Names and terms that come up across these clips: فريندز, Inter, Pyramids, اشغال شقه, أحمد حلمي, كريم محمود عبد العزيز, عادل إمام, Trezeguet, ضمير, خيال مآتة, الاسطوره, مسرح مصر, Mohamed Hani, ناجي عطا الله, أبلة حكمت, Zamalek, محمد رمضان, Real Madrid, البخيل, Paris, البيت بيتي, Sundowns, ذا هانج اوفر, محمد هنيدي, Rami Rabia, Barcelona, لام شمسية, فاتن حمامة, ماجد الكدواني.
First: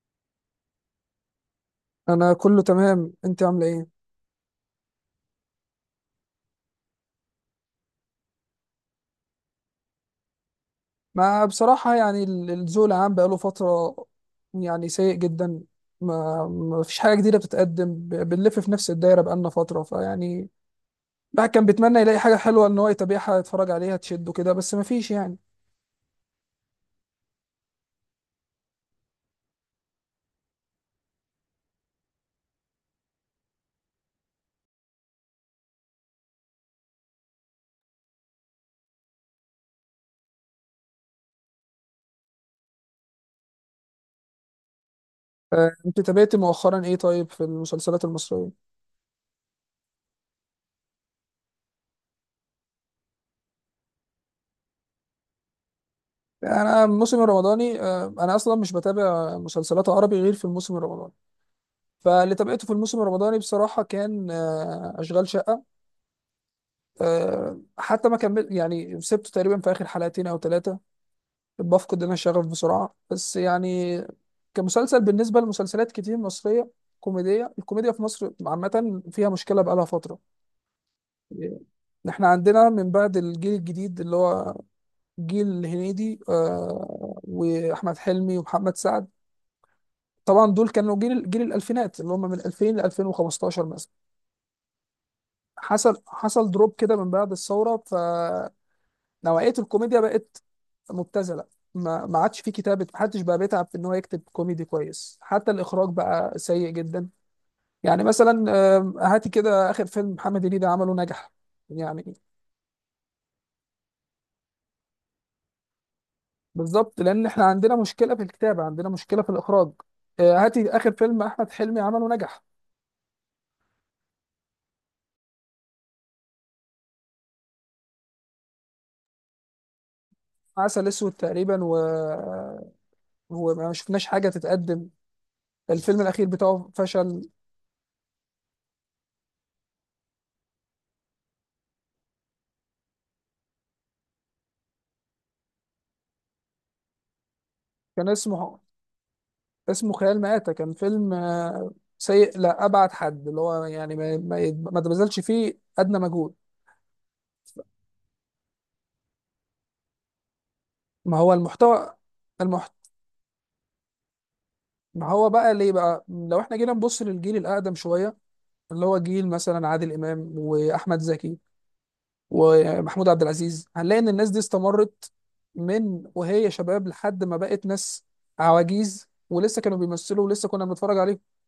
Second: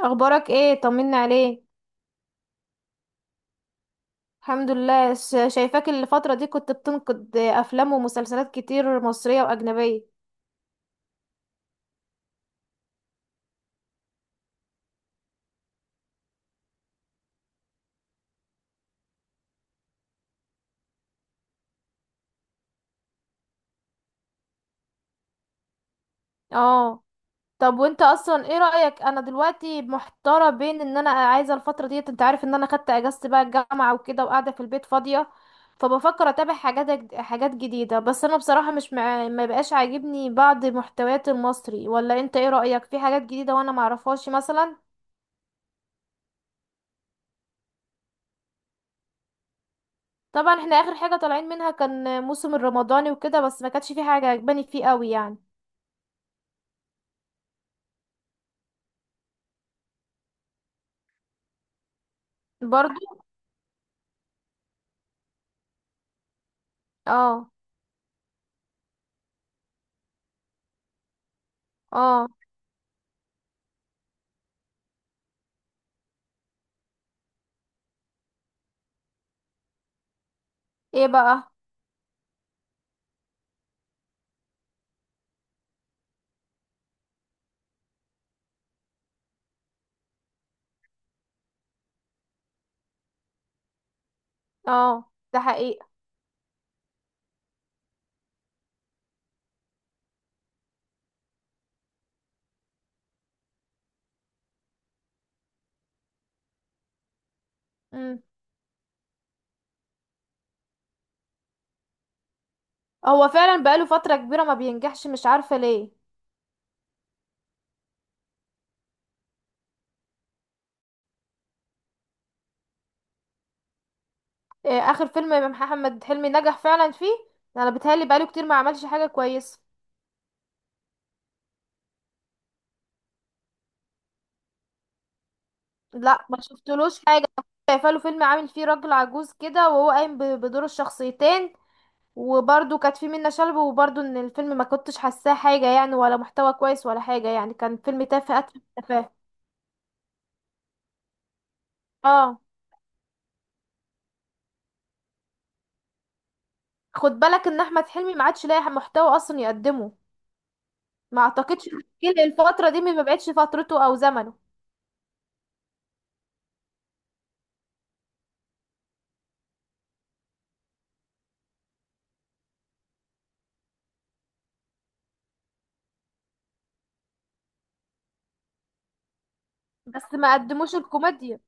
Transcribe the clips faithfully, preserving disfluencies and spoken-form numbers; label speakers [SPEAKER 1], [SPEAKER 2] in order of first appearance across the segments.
[SPEAKER 1] اخبارك ايه؟ طمني عليك.
[SPEAKER 2] انا كله تمام، انت عامله ايه؟
[SPEAKER 1] الحمد لله. ش- شايفاك الفترة دي، كنت بتنقد افلام ومسلسلات كتير، مصرية واجنبية.
[SPEAKER 2] ما بصراحه يعني ال- الذوق العام بقاله فتره، يعني سيء جدا. ما ما فيش حاجه جديده بتتقدم، ب- بنلف في نفس الدايره بقالنا فتره، فيعني الواحد كان بيتمنى يلاقي حاجه حلوه ان هو يتابعها، يتفرج عليها، تشده كده، بس ما فيش يعني.
[SPEAKER 1] اه. طب وانت اصلا ايه رأيك؟ انا دلوقتي محتارة بين ان انا عايزة الفترة ديت، انت عارف ان انا خدت اجازة بقى الجامعة وكده، وقاعدة في البيت فاضية، فبفكر اتابع حاجات جد- حاجات جديدة. بس انا بصراحة مش مع... ما بقاش عاجبني بعض محتويات المصري، ولا انت ايه رأيك في حاجات جديدة وانا معرفهاش مثلا؟
[SPEAKER 2] آه، انت تابعتي مؤخرا ايه طيب في المسلسلات المصريه؟
[SPEAKER 1] طبعا احنا اخر حاجة طالعين منها كان موسم الرمضاني وكده، بس ما كانتش في حاجة عجباني فيه قوي يعني.
[SPEAKER 2] يعني انا الموسم الرمضاني، آه، انا اصلا مش بتابع مسلسلات عربي غير في الموسم الرمضاني. فاللي تابعته في
[SPEAKER 1] برضو.
[SPEAKER 2] الموسم الرمضاني بصراحه كان، آه، اشغال شقه.
[SPEAKER 1] اه.
[SPEAKER 2] آه، حتى ما كمل، يعني سبته تقريبا في اخر حلقتين او ثلاثه. بفقد انا
[SPEAKER 1] اه.
[SPEAKER 2] الشغف بسرعه بس يعني، كمسلسل بالنسبه لمسلسلات كتير مصريه كوميديه. الكوميديا في مصر عامه فيها مشكله بقالها فتره.
[SPEAKER 1] ايه بقى؟
[SPEAKER 2] احنا عندنا من بعد الجيل الجديد اللي هو جيل هنيدي، آه، واحمد حلمي ومحمد سعد. طبعا دول كانوا جيل جيل الالفينات اللي هم من ألفين ل ألفين وخمستاشر مثلا.
[SPEAKER 1] اه، ده حقيقة.
[SPEAKER 2] حصل حصل دروب كده من بعد الثوره، ف نوعية الكوميديا بقت مبتذلة. ما ما عادش في كتابة، محدش بقى بيتعب في ان هو يكتب كوميدي كويس، حتى الاخراج بقى سيء جدا. يعني
[SPEAKER 1] مم.
[SPEAKER 2] مثلا، آم، هاتي كده اخر فيلم محمد هنيدي عمله نجح، يعني.
[SPEAKER 1] هو فعلا بقاله فترة كبيرة ما بينجحش، مش عارفة ليه.
[SPEAKER 2] بالظبط، لان احنا عندنا مشكلة في الكتابة، عندنا مشكلة في الاخراج. آه، هاتي اخر فيلم احمد حلمي عمله نجح.
[SPEAKER 1] إيه اخر فيلم محمد حلمي نجح فعلا فيه؟ انا بتهيألي بقاله كتير ما عملش حاجة كويسة.
[SPEAKER 2] عسل اسود تقريبا و، وما شفناش حاجة تتقدم. الفيلم الاخير
[SPEAKER 1] لا، ما
[SPEAKER 2] بتاعه
[SPEAKER 1] شفتلوش حاجة.
[SPEAKER 2] فشل.
[SPEAKER 1] شايفه له فيلم عامل فيه راجل عجوز كده، وهو قايم ب- بدور الشخصيتين. وبرضو كانت في منة شلبي، وبرضو ان الفيلم ما كنتش حاساه حاجة يعني، ولا محتوى كويس ولا حاجة، يعني كان فيلم
[SPEAKER 2] كان
[SPEAKER 1] تافه
[SPEAKER 2] اسمه
[SPEAKER 1] اتفه تافه.
[SPEAKER 2] اسمه خيال مآتة. كان فيلم، آه، سيء
[SPEAKER 1] اه،
[SPEAKER 2] لا أبعد حد، اللي هو يعني ما ما يت- ما تبذلش فيه أدنى مجهود.
[SPEAKER 1] خد بالك ان احمد حلمي ما عادش لاقي محتوى اصلا يقدمه.
[SPEAKER 2] ما
[SPEAKER 1] ما
[SPEAKER 2] هو
[SPEAKER 1] اعتقدش.
[SPEAKER 2] المحتوى.
[SPEAKER 1] جيل الفترة
[SPEAKER 2] المحت...
[SPEAKER 1] دي ما بقتش فترته او زمنه.
[SPEAKER 2] ما هو بقى ليه بقى، لو احنا جينا نبص للجيل الأقدم شوية، اللي هو جيل مثلا عادل إمام وأحمد زكي ومحمود عبد العزيز، هنلاقي إن الناس دي استمرت من وهي شباب لحد ما بقت ناس عواجيز، ولسه كانوا
[SPEAKER 1] بس
[SPEAKER 2] بيمثلوا
[SPEAKER 1] ما
[SPEAKER 2] ولسه كنا
[SPEAKER 1] قدموش
[SPEAKER 2] بنتفرج عليهم.
[SPEAKER 1] الكوميديا.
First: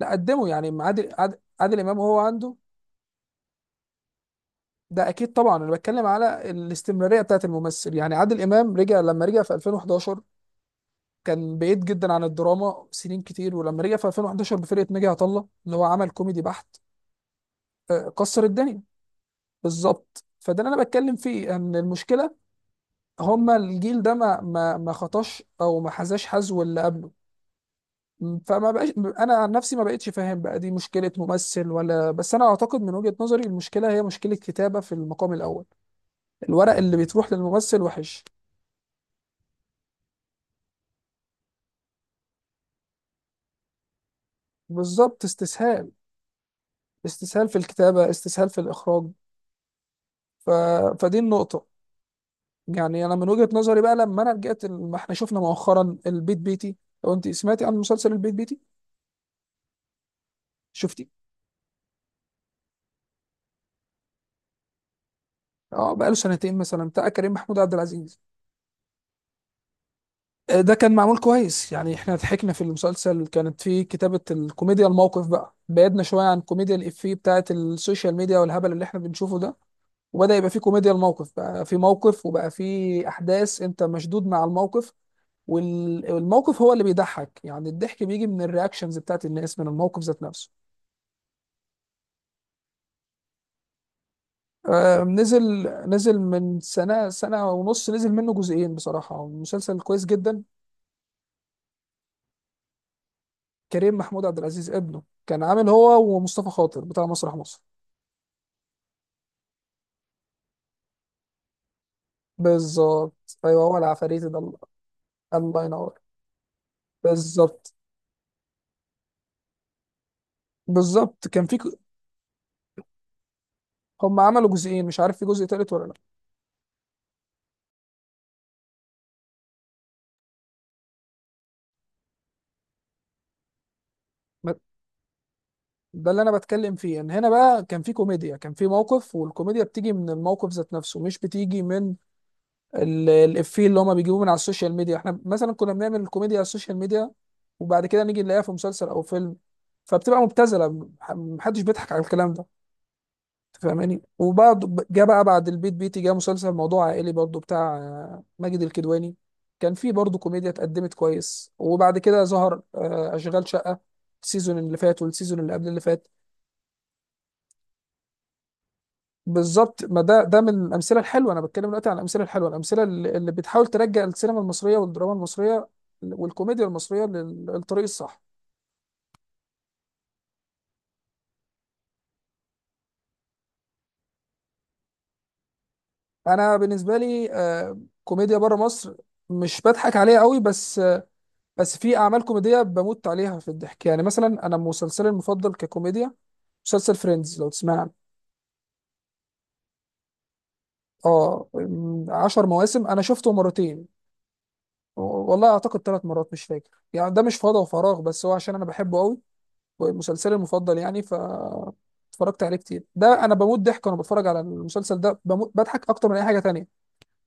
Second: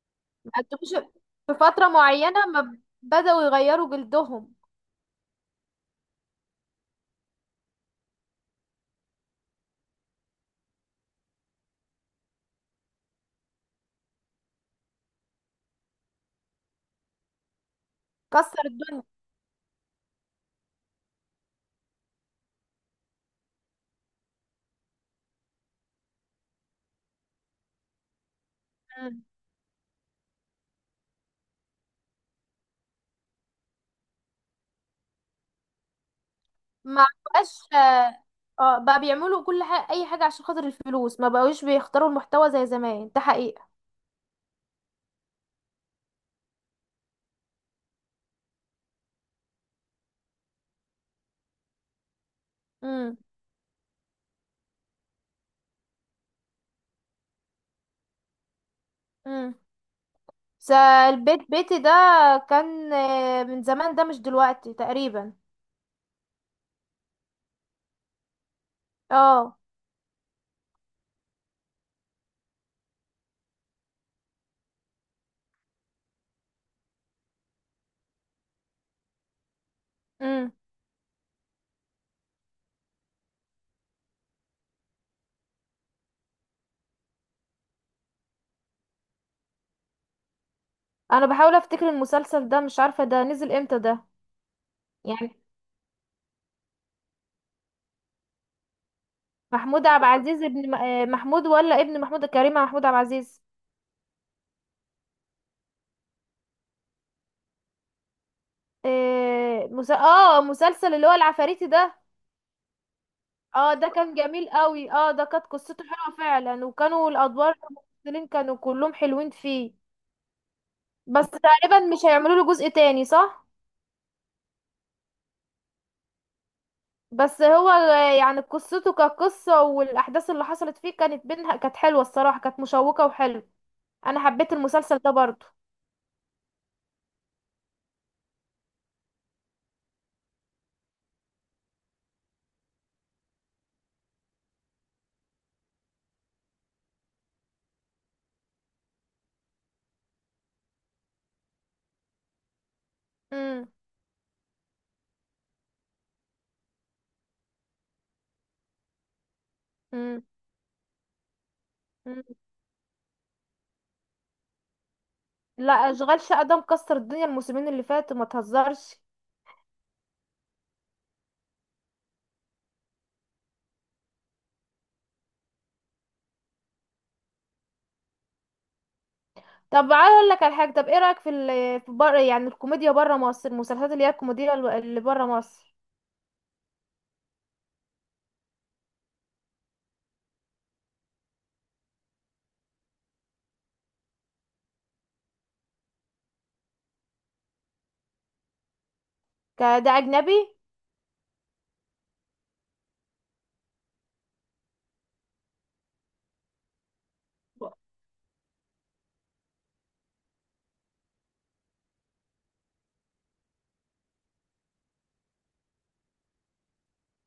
[SPEAKER 2] لا قدموا،
[SPEAKER 1] ما
[SPEAKER 2] يعني عادل
[SPEAKER 1] قدموش.
[SPEAKER 2] عادل,
[SPEAKER 1] في
[SPEAKER 2] عادل
[SPEAKER 1] فترة
[SPEAKER 2] إمام وهو
[SPEAKER 1] معينة
[SPEAKER 2] عنده.
[SPEAKER 1] ما ب- بدأوا يغيروا جلدهم.
[SPEAKER 2] ده اكيد طبعا، انا بتكلم على الاستمراريه بتاعت الممثل. يعني عادل امام رجع، لما رجع في ألفين وحداشر كان بعيد جدا عن الدراما سنين كتير. ولما رجع في ألفين وأحد عشر بفرقه ناجي عطا الله اللي هو عمل كوميدي بحت، آه، كسر
[SPEAKER 1] كسر
[SPEAKER 2] الدنيا.
[SPEAKER 1] الدنيا.
[SPEAKER 2] بالظبط، فده اللي انا بتكلم فيه، ان المشكله هما الجيل ده ما ما ما خطاش او ما حذاش حذو اللي قبله. م، فما بقاش.
[SPEAKER 1] مم.
[SPEAKER 2] انا عن نفسي ما بقتش فاهم بقى دي مشكله ممثل ولا، بس انا اعتقد من وجهه نظري المشكله هي مشكله كتابه في المقام الاول. الورق اللي
[SPEAKER 1] ما
[SPEAKER 2] بتروح
[SPEAKER 1] بقاش.
[SPEAKER 2] للممثل
[SPEAKER 1] آه
[SPEAKER 2] وحش.
[SPEAKER 1] آه، بقى بيعملوا كل حاجة، اي حاجة عشان خاطر الفلوس، ما بقوش بيختاروا المحتوى زي زمان، ده حقيقة.
[SPEAKER 2] بالظبط، استسهال، استسهال في الكتابة، استسهال في الإخراج. ف... فدي النقطة. يعني أنا
[SPEAKER 1] مم.
[SPEAKER 2] من وجهة نظري بقى، لما أنا رجعت ال- ما إحنا شفنا مؤخرا البيت بيتي. لو أنت سمعتي عن مسلسل البيت بيتي،
[SPEAKER 1] مم. بس
[SPEAKER 2] شفتي؟
[SPEAKER 1] البيت بيتي ده كان آه، من زمان، ده مش دلوقتي تقريبا.
[SPEAKER 2] أه، بقى له سنتين مثلا، بتاع كريم محمود عبد العزيز.
[SPEAKER 1] اه.
[SPEAKER 2] آه، ده كان معمول كويس، يعني إحنا ضحكنا في المسلسل، كانت فيه كتابة الكوميديا الموقف، بقى بعدنا شوية عن كوميديا الإفيه بتاعة السوشيال ميديا والهبل اللي إحنا بنشوفه ده. وبدأ يبقى
[SPEAKER 1] مم.
[SPEAKER 2] فيه كوميديا الموقف، بقى في موقف وبقى فيه أحداث أنت مشدود مع الموقف. وال- والموقف هو اللي بيضحك، يعني الضحك بيجي من الرياكشنز بتاعت الناس، من الموقف ذات نفسه.
[SPEAKER 1] انا بحاول افتكر المسلسل ده، مش عارفة ده نزل امتى ده،
[SPEAKER 2] آه،
[SPEAKER 1] يعني.
[SPEAKER 2] نزل نزل من سنة، سنة ونص. نزل منه جزئين، بصراحة مسلسل
[SPEAKER 1] محمود
[SPEAKER 2] كويس
[SPEAKER 1] عبد
[SPEAKER 2] جدا.
[SPEAKER 1] العزيز ابن م- آه، محمود، ولا ابن محمود كريم محمود عبد العزيز؟
[SPEAKER 2] كريم محمود عبد العزيز ابنه، كان عامل هو ومصطفى خاطر بتاع مسرح مصر.
[SPEAKER 1] آه، مس... اه، مسلسل اللي هو العفاريتي ده.
[SPEAKER 2] بالظبط، ايوه
[SPEAKER 1] اه،
[SPEAKER 2] هو
[SPEAKER 1] ده كان
[SPEAKER 2] العفاريت ده،
[SPEAKER 1] جميل
[SPEAKER 2] الله.
[SPEAKER 1] قوي. اه، ده كانت
[SPEAKER 2] الله
[SPEAKER 1] قصته
[SPEAKER 2] ينور.
[SPEAKER 1] حلوة فعلا، وكانوا الادوار
[SPEAKER 2] بالظبط،
[SPEAKER 1] الممثلين كانوا كلهم حلوين فيه. بس
[SPEAKER 2] بالظبط كان في ك-
[SPEAKER 1] تقريبا مش هيعملوا له جزء تاني، صح؟
[SPEAKER 2] هم عملوا جزئين، مش عارف في جزء تالت ولا لا.
[SPEAKER 1] بس هو ال- يعني قصته كقصة، والأحداث اللي حصلت فيه كانت بينها كانت حلوة، الصراحة كانت مشوقة وحلوة. أنا حبيت
[SPEAKER 2] ما-
[SPEAKER 1] المسلسل ده برضو.
[SPEAKER 2] ده اللي انا بتكلم فيه، ان هنا بقى كان في كوميديا، كان في موقف، والكوميديا بتيجي من الموقف ذات نفسه، مش بتيجي من ال- الإفيه اللي هما بيجيبوه من على السوشيال ميديا. احنا مثلا كنا بنعمل الكوميديا على السوشيال ميديا، وبعد كده نيجي نلاقيها في مسلسل او فيلم، فبتبقى مبتذله. مح- محدش بيضحك على الكلام ده. أنت
[SPEAKER 1] مم.
[SPEAKER 2] فاهماني؟ وبعد جه بقى، بعد البيت بيتي جه مسلسل موضوع عائلي برضو بتاع آه، ماجد الكدواني. كان فيه برضو
[SPEAKER 1] مم.
[SPEAKER 2] كوميديا، اتقدمت كويس. وبعد
[SPEAKER 1] مم.
[SPEAKER 2] كده ظهر آه، اشغال شقه، السيزون اللي فات والسيزون اللي قبل
[SPEAKER 1] لا،
[SPEAKER 2] اللي فات.
[SPEAKER 1] أشغال شقة ده مكسر الدنيا، الموسمين اللي فاتوا ما تهزرش.
[SPEAKER 2] بالظبط، ما ده ده من الامثله الحلوه. انا بتكلم دلوقتي عن الامثله الحلوه، الامثله اللي اللي بتحاول ترجع السينما المصريه والدراما المصريه والكوميديا المصريه لل- للطريق الصح.
[SPEAKER 1] طب عايز أقول لك على حاجة. طب إيه رأيك في ال في بره، يعني الكوميديا بره مصر، المسلسلات اللي هي الكوميديا الو- اللي بره مصر؟
[SPEAKER 2] انا بالنسبه لي، آه، كوميديا بره مصر مش بضحك عليها قوي، بس، آه، بس في اعمال كوميديه بموت عليها في الضحك. يعني مثلا انا مسلسلي المفضل ككوميديا، مسلسل فريندز، لو تسمع عنه.
[SPEAKER 1] ك- ده أجنبي.
[SPEAKER 2] اه، م، عشر مواسم، انا شفته مرتين، والله اعتقد ثلاث مرات مش فاكر يعني. ده مش فضا وفراغ، بس هو عشان انا بحبه قوي، مسلسلي المفضل يعني. ف اتفرجت عليه كتير، ده انا بموت ضحك وانا بتفرج على المسلسل ده، بموت بضحك اكتر من اي حاجه تانية،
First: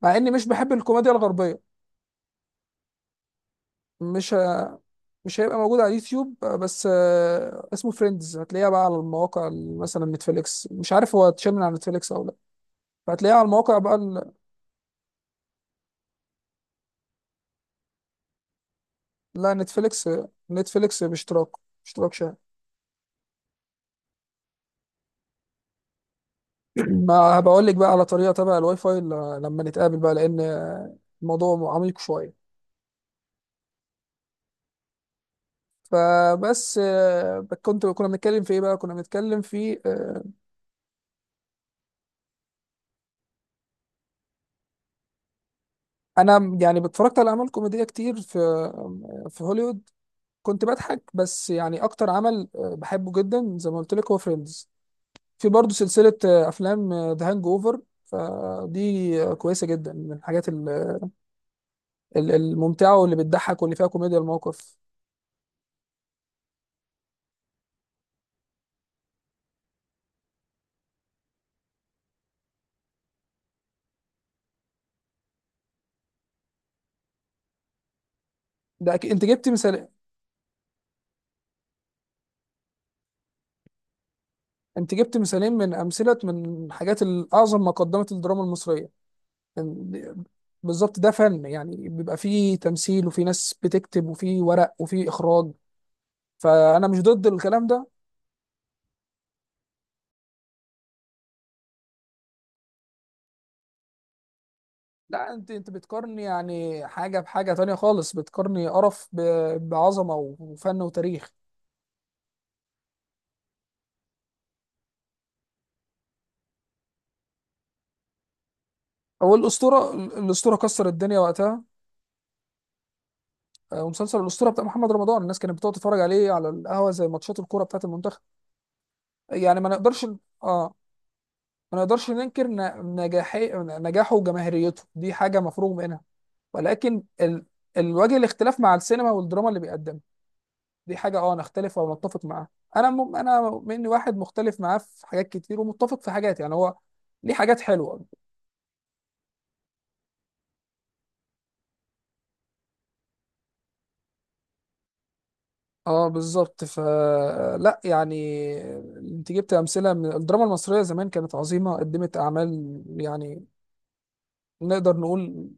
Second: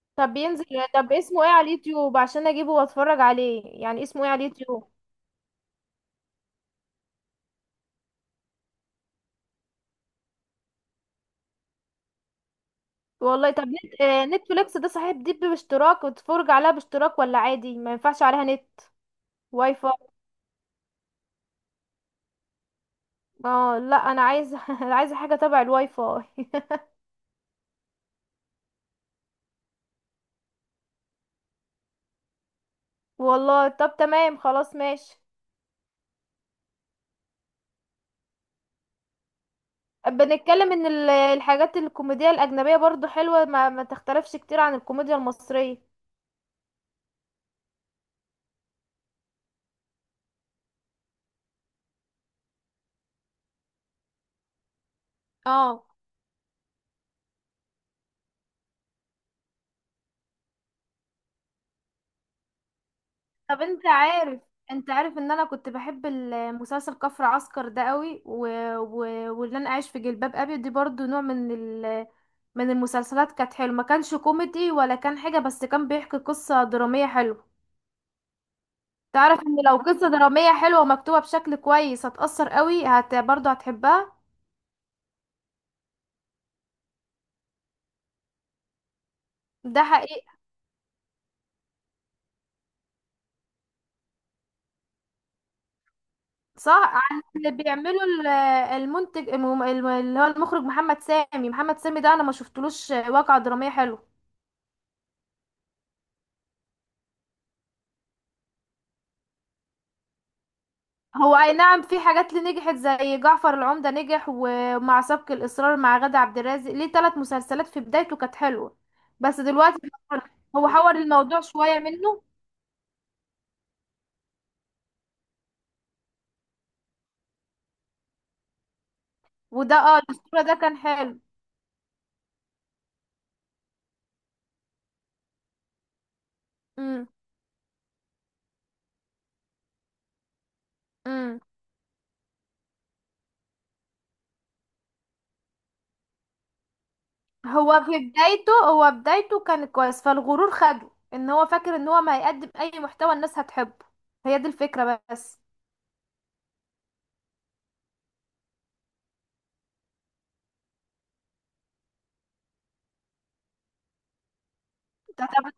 [SPEAKER 2] مع اني
[SPEAKER 1] طب
[SPEAKER 2] مش
[SPEAKER 1] بينزل؟
[SPEAKER 2] بحب
[SPEAKER 1] طب
[SPEAKER 2] الكوميديا
[SPEAKER 1] اسمه إيه
[SPEAKER 2] الغربيه.
[SPEAKER 1] على اليوتيوب عشان أجيبه وأتفرج عليه؟ يعني اسمه إيه
[SPEAKER 2] مش
[SPEAKER 1] على
[SPEAKER 2] ه-
[SPEAKER 1] اليوتيوب؟
[SPEAKER 2] مش هيبقى موجود على اليوتيوب آه، بس، آه، اسمه فريندز، هتلاقيها بقى على المواقع، ال- مثلا نتفليكس، مش عارف هو اتشال من على نتفليكس او لا. فهتلاقيها على
[SPEAKER 1] والله طب
[SPEAKER 2] المواقع بقى
[SPEAKER 1] نت... آه،
[SPEAKER 2] ال.
[SPEAKER 1] نتفليكس ده صحيح، دي باشتراك وتتفرج عليها باشتراك، ولا عادي ما ينفعش عليها نت
[SPEAKER 2] لا،
[SPEAKER 1] واي فاي؟
[SPEAKER 2] نتفليكس، نتفليكس باشتراك، اشتراك شهري.
[SPEAKER 1] اه لا، انا عايزه انا عايزه حاجه تبع الواي فاي.
[SPEAKER 2] ما بقول لك بقى على طريقه تبع الواي فاي، ل- لما نتقابل بقى، لان الموضوع عميق شويه.
[SPEAKER 1] والله طب تمام، خلاص ماشي.
[SPEAKER 2] فبس، آه، كنت كنا بنتكلم في ايه بقى؟ كنا بنتكلم في، آه،
[SPEAKER 1] بنتكلم ان ال- الحاجات الكوميديا الاجنبيه برضو حلوه، ما, ما تختلفش كتير عن الكوميديا المصريه.
[SPEAKER 2] انا يعني اتفرجت على اعمال كوميديه كتير في، آه، في هوليوود، كنت بضحك بس يعني. اكتر عمل آه، بحبه جدا زي ما قلت لك هو فريندز. في برضه
[SPEAKER 1] اه.
[SPEAKER 2] سلسله آه، افلام ذا هانج اوفر، فدي آه، كويسه جدا من الحاجات ال- ال- الممتعه واللي بتضحك
[SPEAKER 1] طب
[SPEAKER 2] واللي
[SPEAKER 1] انت
[SPEAKER 2] فيها كوميديا
[SPEAKER 1] عارف
[SPEAKER 2] الموقف.
[SPEAKER 1] انت عارف ان انا كنت بحب المسلسل كفر عسكر ده قوي. و... و... واللي انا عايش في جلباب ابي دي برضو نوع من ال... من المسلسلات، كانت حلوه. ما كانش كوميدي ولا كان حاجه، بس كان بيحكي قصه دراميه حلوه.
[SPEAKER 2] ده أكيد، انت
[SPEAKER 1] تعرف
[SPEAKER 2] جبت
[SPEAKER 1] ان لو
[SPEAKER 2] مثال.
[SPEAKER 1] قصه دراميه حلوه ومكتوبه بشكل كويس هتأثر قوي، هت... برضو هتحبها.
[SPEAKER 2] انت جبت مثالين من امثله، من حاجات الاعظم ما قدمت الدراما المصريه.
[SPEAKER 1] ده حقيقي.
[SPEAKER 2] بالظبط، ده فن يعني، بيبقى فيه تمثيل وفي ناس بتكتب وفي ورق وفي اخراج، فانا
[SPEAKER 1] صح،
[SPEAKER 2] مش
[SPEAKER 1] عن
[SPEAKER 2] ضد
[SPEAKER 1] اللي
[SPEAKER 2] الكلام ده.
[SPEAKER 1] بيعمله ال- المنتج الم- الم- اللي هو المخرج محمد سامي محمد سامي ده، انا ما شفتلوش واقعة درامية حلوة.
[SPEAKER 2] لا انت، انت بتقارني يعني حاجه بحاجه تانية خالص، بتقارني قرف ب- بعظمه وفن وتاريخ.
[SPEAKER 1] هو اي نعم، في حاجات اللي نجحت زي جعفر العمدة نجح، ومع سبق الإصرار مع غادة عبد الرازق، ليه ثلاث مسلسلات في بدايته كانت حلوة.
[SPEAKER 2] هو
[SPEAKER 1] بس دلوقتي.
[SPEAKER 2] الاسطوره، الاسطوره
[SPEAKER 1] هو
[SPEAKER 2] كسر
[SPEAKER 1] حور
[SPEAKER 2] الدنيا
[SPEAKER 1] الموضوع
[SPEAKER 2] وقتها.
[SPEAKER 1] شوية منه.
[SPEAKER 2] آه، ومسلسل الاسطوره بتاع محمد رمضان، الناس كانت بتقعد تتفرج عليه على القهوه زي ماتشات الكوره بتاعت المنتخب، يعني ما
[SPEAKER 1] وده اه
[SPEAKER 2] نقدرش.
[SPEAKER 1] الأسطورة ده
[SPEAKER 2] اه،
[SPEAKER 1] كان حلو.
[SPEAKER 2] ما نقدرش ننكر ن- نجاحي نجاحه وجماهيريته، دي حاجة مفروغ منها. ولكن
[SPEAKER 1] امم.
[SPEAKER 2] ال، الوجه، الاختلاف مع السينما والدراما اللي بيقدمها، دي حاجة اه
[SPEAKER 1] امم.
[SPEAKER 2] نختلف او نتفق معاها. انا م... انا مني واحد مختلف معاه في حاجات كتير ومتفق في حاجات، يعني هو ليه حاجات
[SPEAKER 1] هو في
[SPEAKER 2] حلوة.
[SPEAKER 1] بدايته، هو بدايته كان كويس. فالغرور خده ان هو فاكر ان هو ما هيقدم اي محتوى الناس هتحبه. هي دي الفكرة بس.
[SPEAKER 2] اه بالظبط، ف لا يعني، انت جبت امثلة من الدراما المصرية زمان، كانت عظيمة، قدمت اعمال يعني نقدر نقول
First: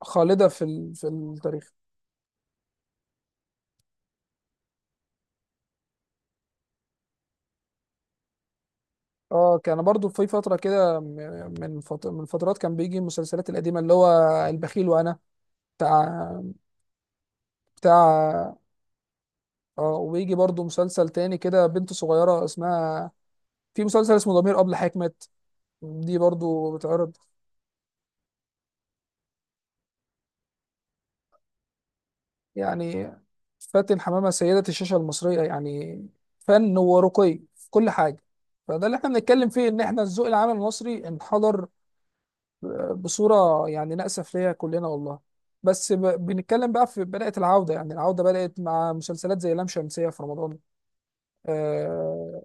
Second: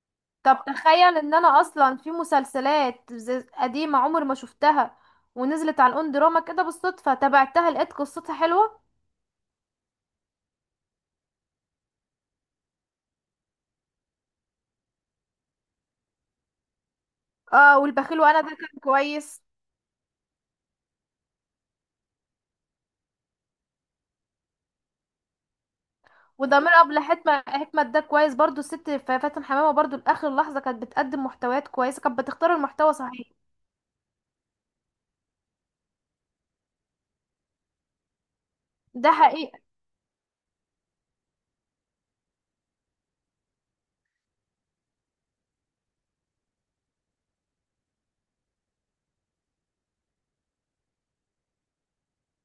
[SPEAKER 2] خالدة في
[SPEAKER 1] طب
[SPEAKER 2] ال، في
[SPEAKER 1] تخيل ان انا
[SPEAKER 2] التاريخ.
[SPEAKER 1] اصلا في مسلسلات زي- قديمة عمر ما شفتها، ونزلت على الاون دراما كده بالصدفة، تابعتها لقيت قصتها حلوة.
[SPEAKER 2] اه كان برضو في فترة كده، م- من فت... من فترات كان بيجي المسلسلات القديمة اللي هو البخيل وأنا، بتاع،
[SPEAKER 1] اه، والبخيل وانا ده
[SPEAKER 2] بتاع،
[SPEAKER 1] كان كويس.
[SPEAKER 2] اه. ويجي برضو مسلسل تاني كده بنت صغيرة اسمها، في مسلسل اسمه ضمير أبلة حكمت، دي
[SPEAKER 1] وضمير
[SPEAKER 2] برضو
[SPEAKER 1] ابله
[SPEAKER 2] بتعرض.
[SPEAKER 1] حكمة حكمة ده كويس برضو. الست ف- فاتن حمامة برضو لاخر لحظة كانت بتقدم محتويات كويسة، كانت بتختار المحتوى
[SPEAKER 2] يعني
[SPEAKER 1] صحيح.
[SPEAKER 2] فاتن حمامة سيدة الشاشة المصرية يعني، فن ورقي في كل حاجة. فده اللي احنا
[SPEAKER 1] ده
[SPEAKER 2] بنتكلم
[SPEAKER 1] حقيقة.
[SPEAKER 2] فيه، ان احنا الذوق العام المصري انحدر بصورة يعني نأسف ليها كلنا، والله. بس، ب... بنتكلم بقى، في بدأت العودة، يعني العودة بدأت مع مسلسلات زي لام شمسية في رمضان. آه...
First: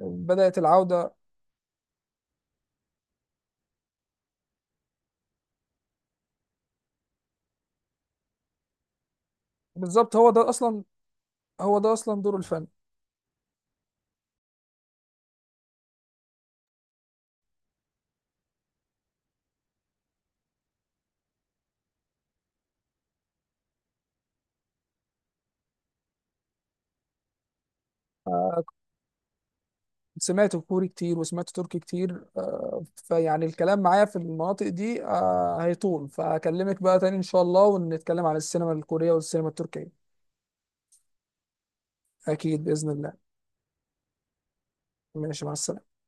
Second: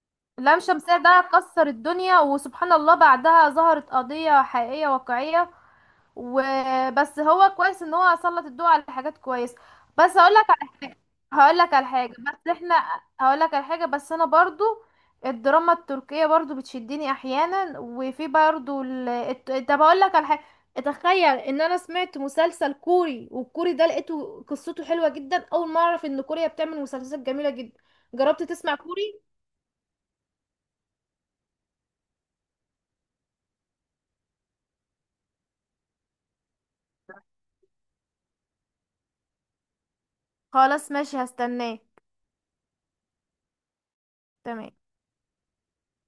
[SPEAKER 2] بدأت
[SPEAKER 1] لام شمسية
[SPEAKER 2] العودة.
[SPEAKER 1] ده كسر الدنيا، وسبحان الله بعدها ظهرت قضية حقيقية واقعية. وبس هو كويس ان هو سلط الضوء على حاجات كويس.
[SPEAKER 2] بالظبط،
[SPEAKER 1] بس
[SPEAKER 2] هو
[SPEAKER 1] هقول لك
[SPEAKER 2] ده
[SPEAKER 1] على
[SPEAKER 2] أصلا،
[SPEAKER 1] حاجه هقول لك
[SPEAKER 2] هو
[SPEAKER 1] على
[SPEAKER 2] ده
[SPEAKER 1] حاجه
[SPEAKER 2] أصلا دور
[SPEAKER 1] بس
[SPEAKER 2] الفن.
[SPEAKER 1] احنا هقول لك على حاجه بس انا برضو. الدراما التركيه برضو بتشدني احيانا، وفي برضو ال... الت- طب هقول لك على حاجه. تخيل ان انا سمعت مسلسل كوري، والكوري ده لقيته قصته حلوه جدا. اول ما اعرف ان كوريا بتعمل مسلسلات جميله جدا. جربت تسمع كوري؟
[SPEAKER 2] سمعت كوري كتير وسمعت تركي كتير، آه... فيعني الكلام معايا في المناطق دي آه... هيطول. فأكلمك بقى تاني إن شاء الله، ونتكلم عن السينما الكورية والسينما التركية.
[SPEAKER 1] خلاص ماشي، هستناك.
[SPEAKER 2] أكيد بإذن الله.
[SPEAKER 1] تمام.
[SPEAKER 2] ماشي، مع السلامة.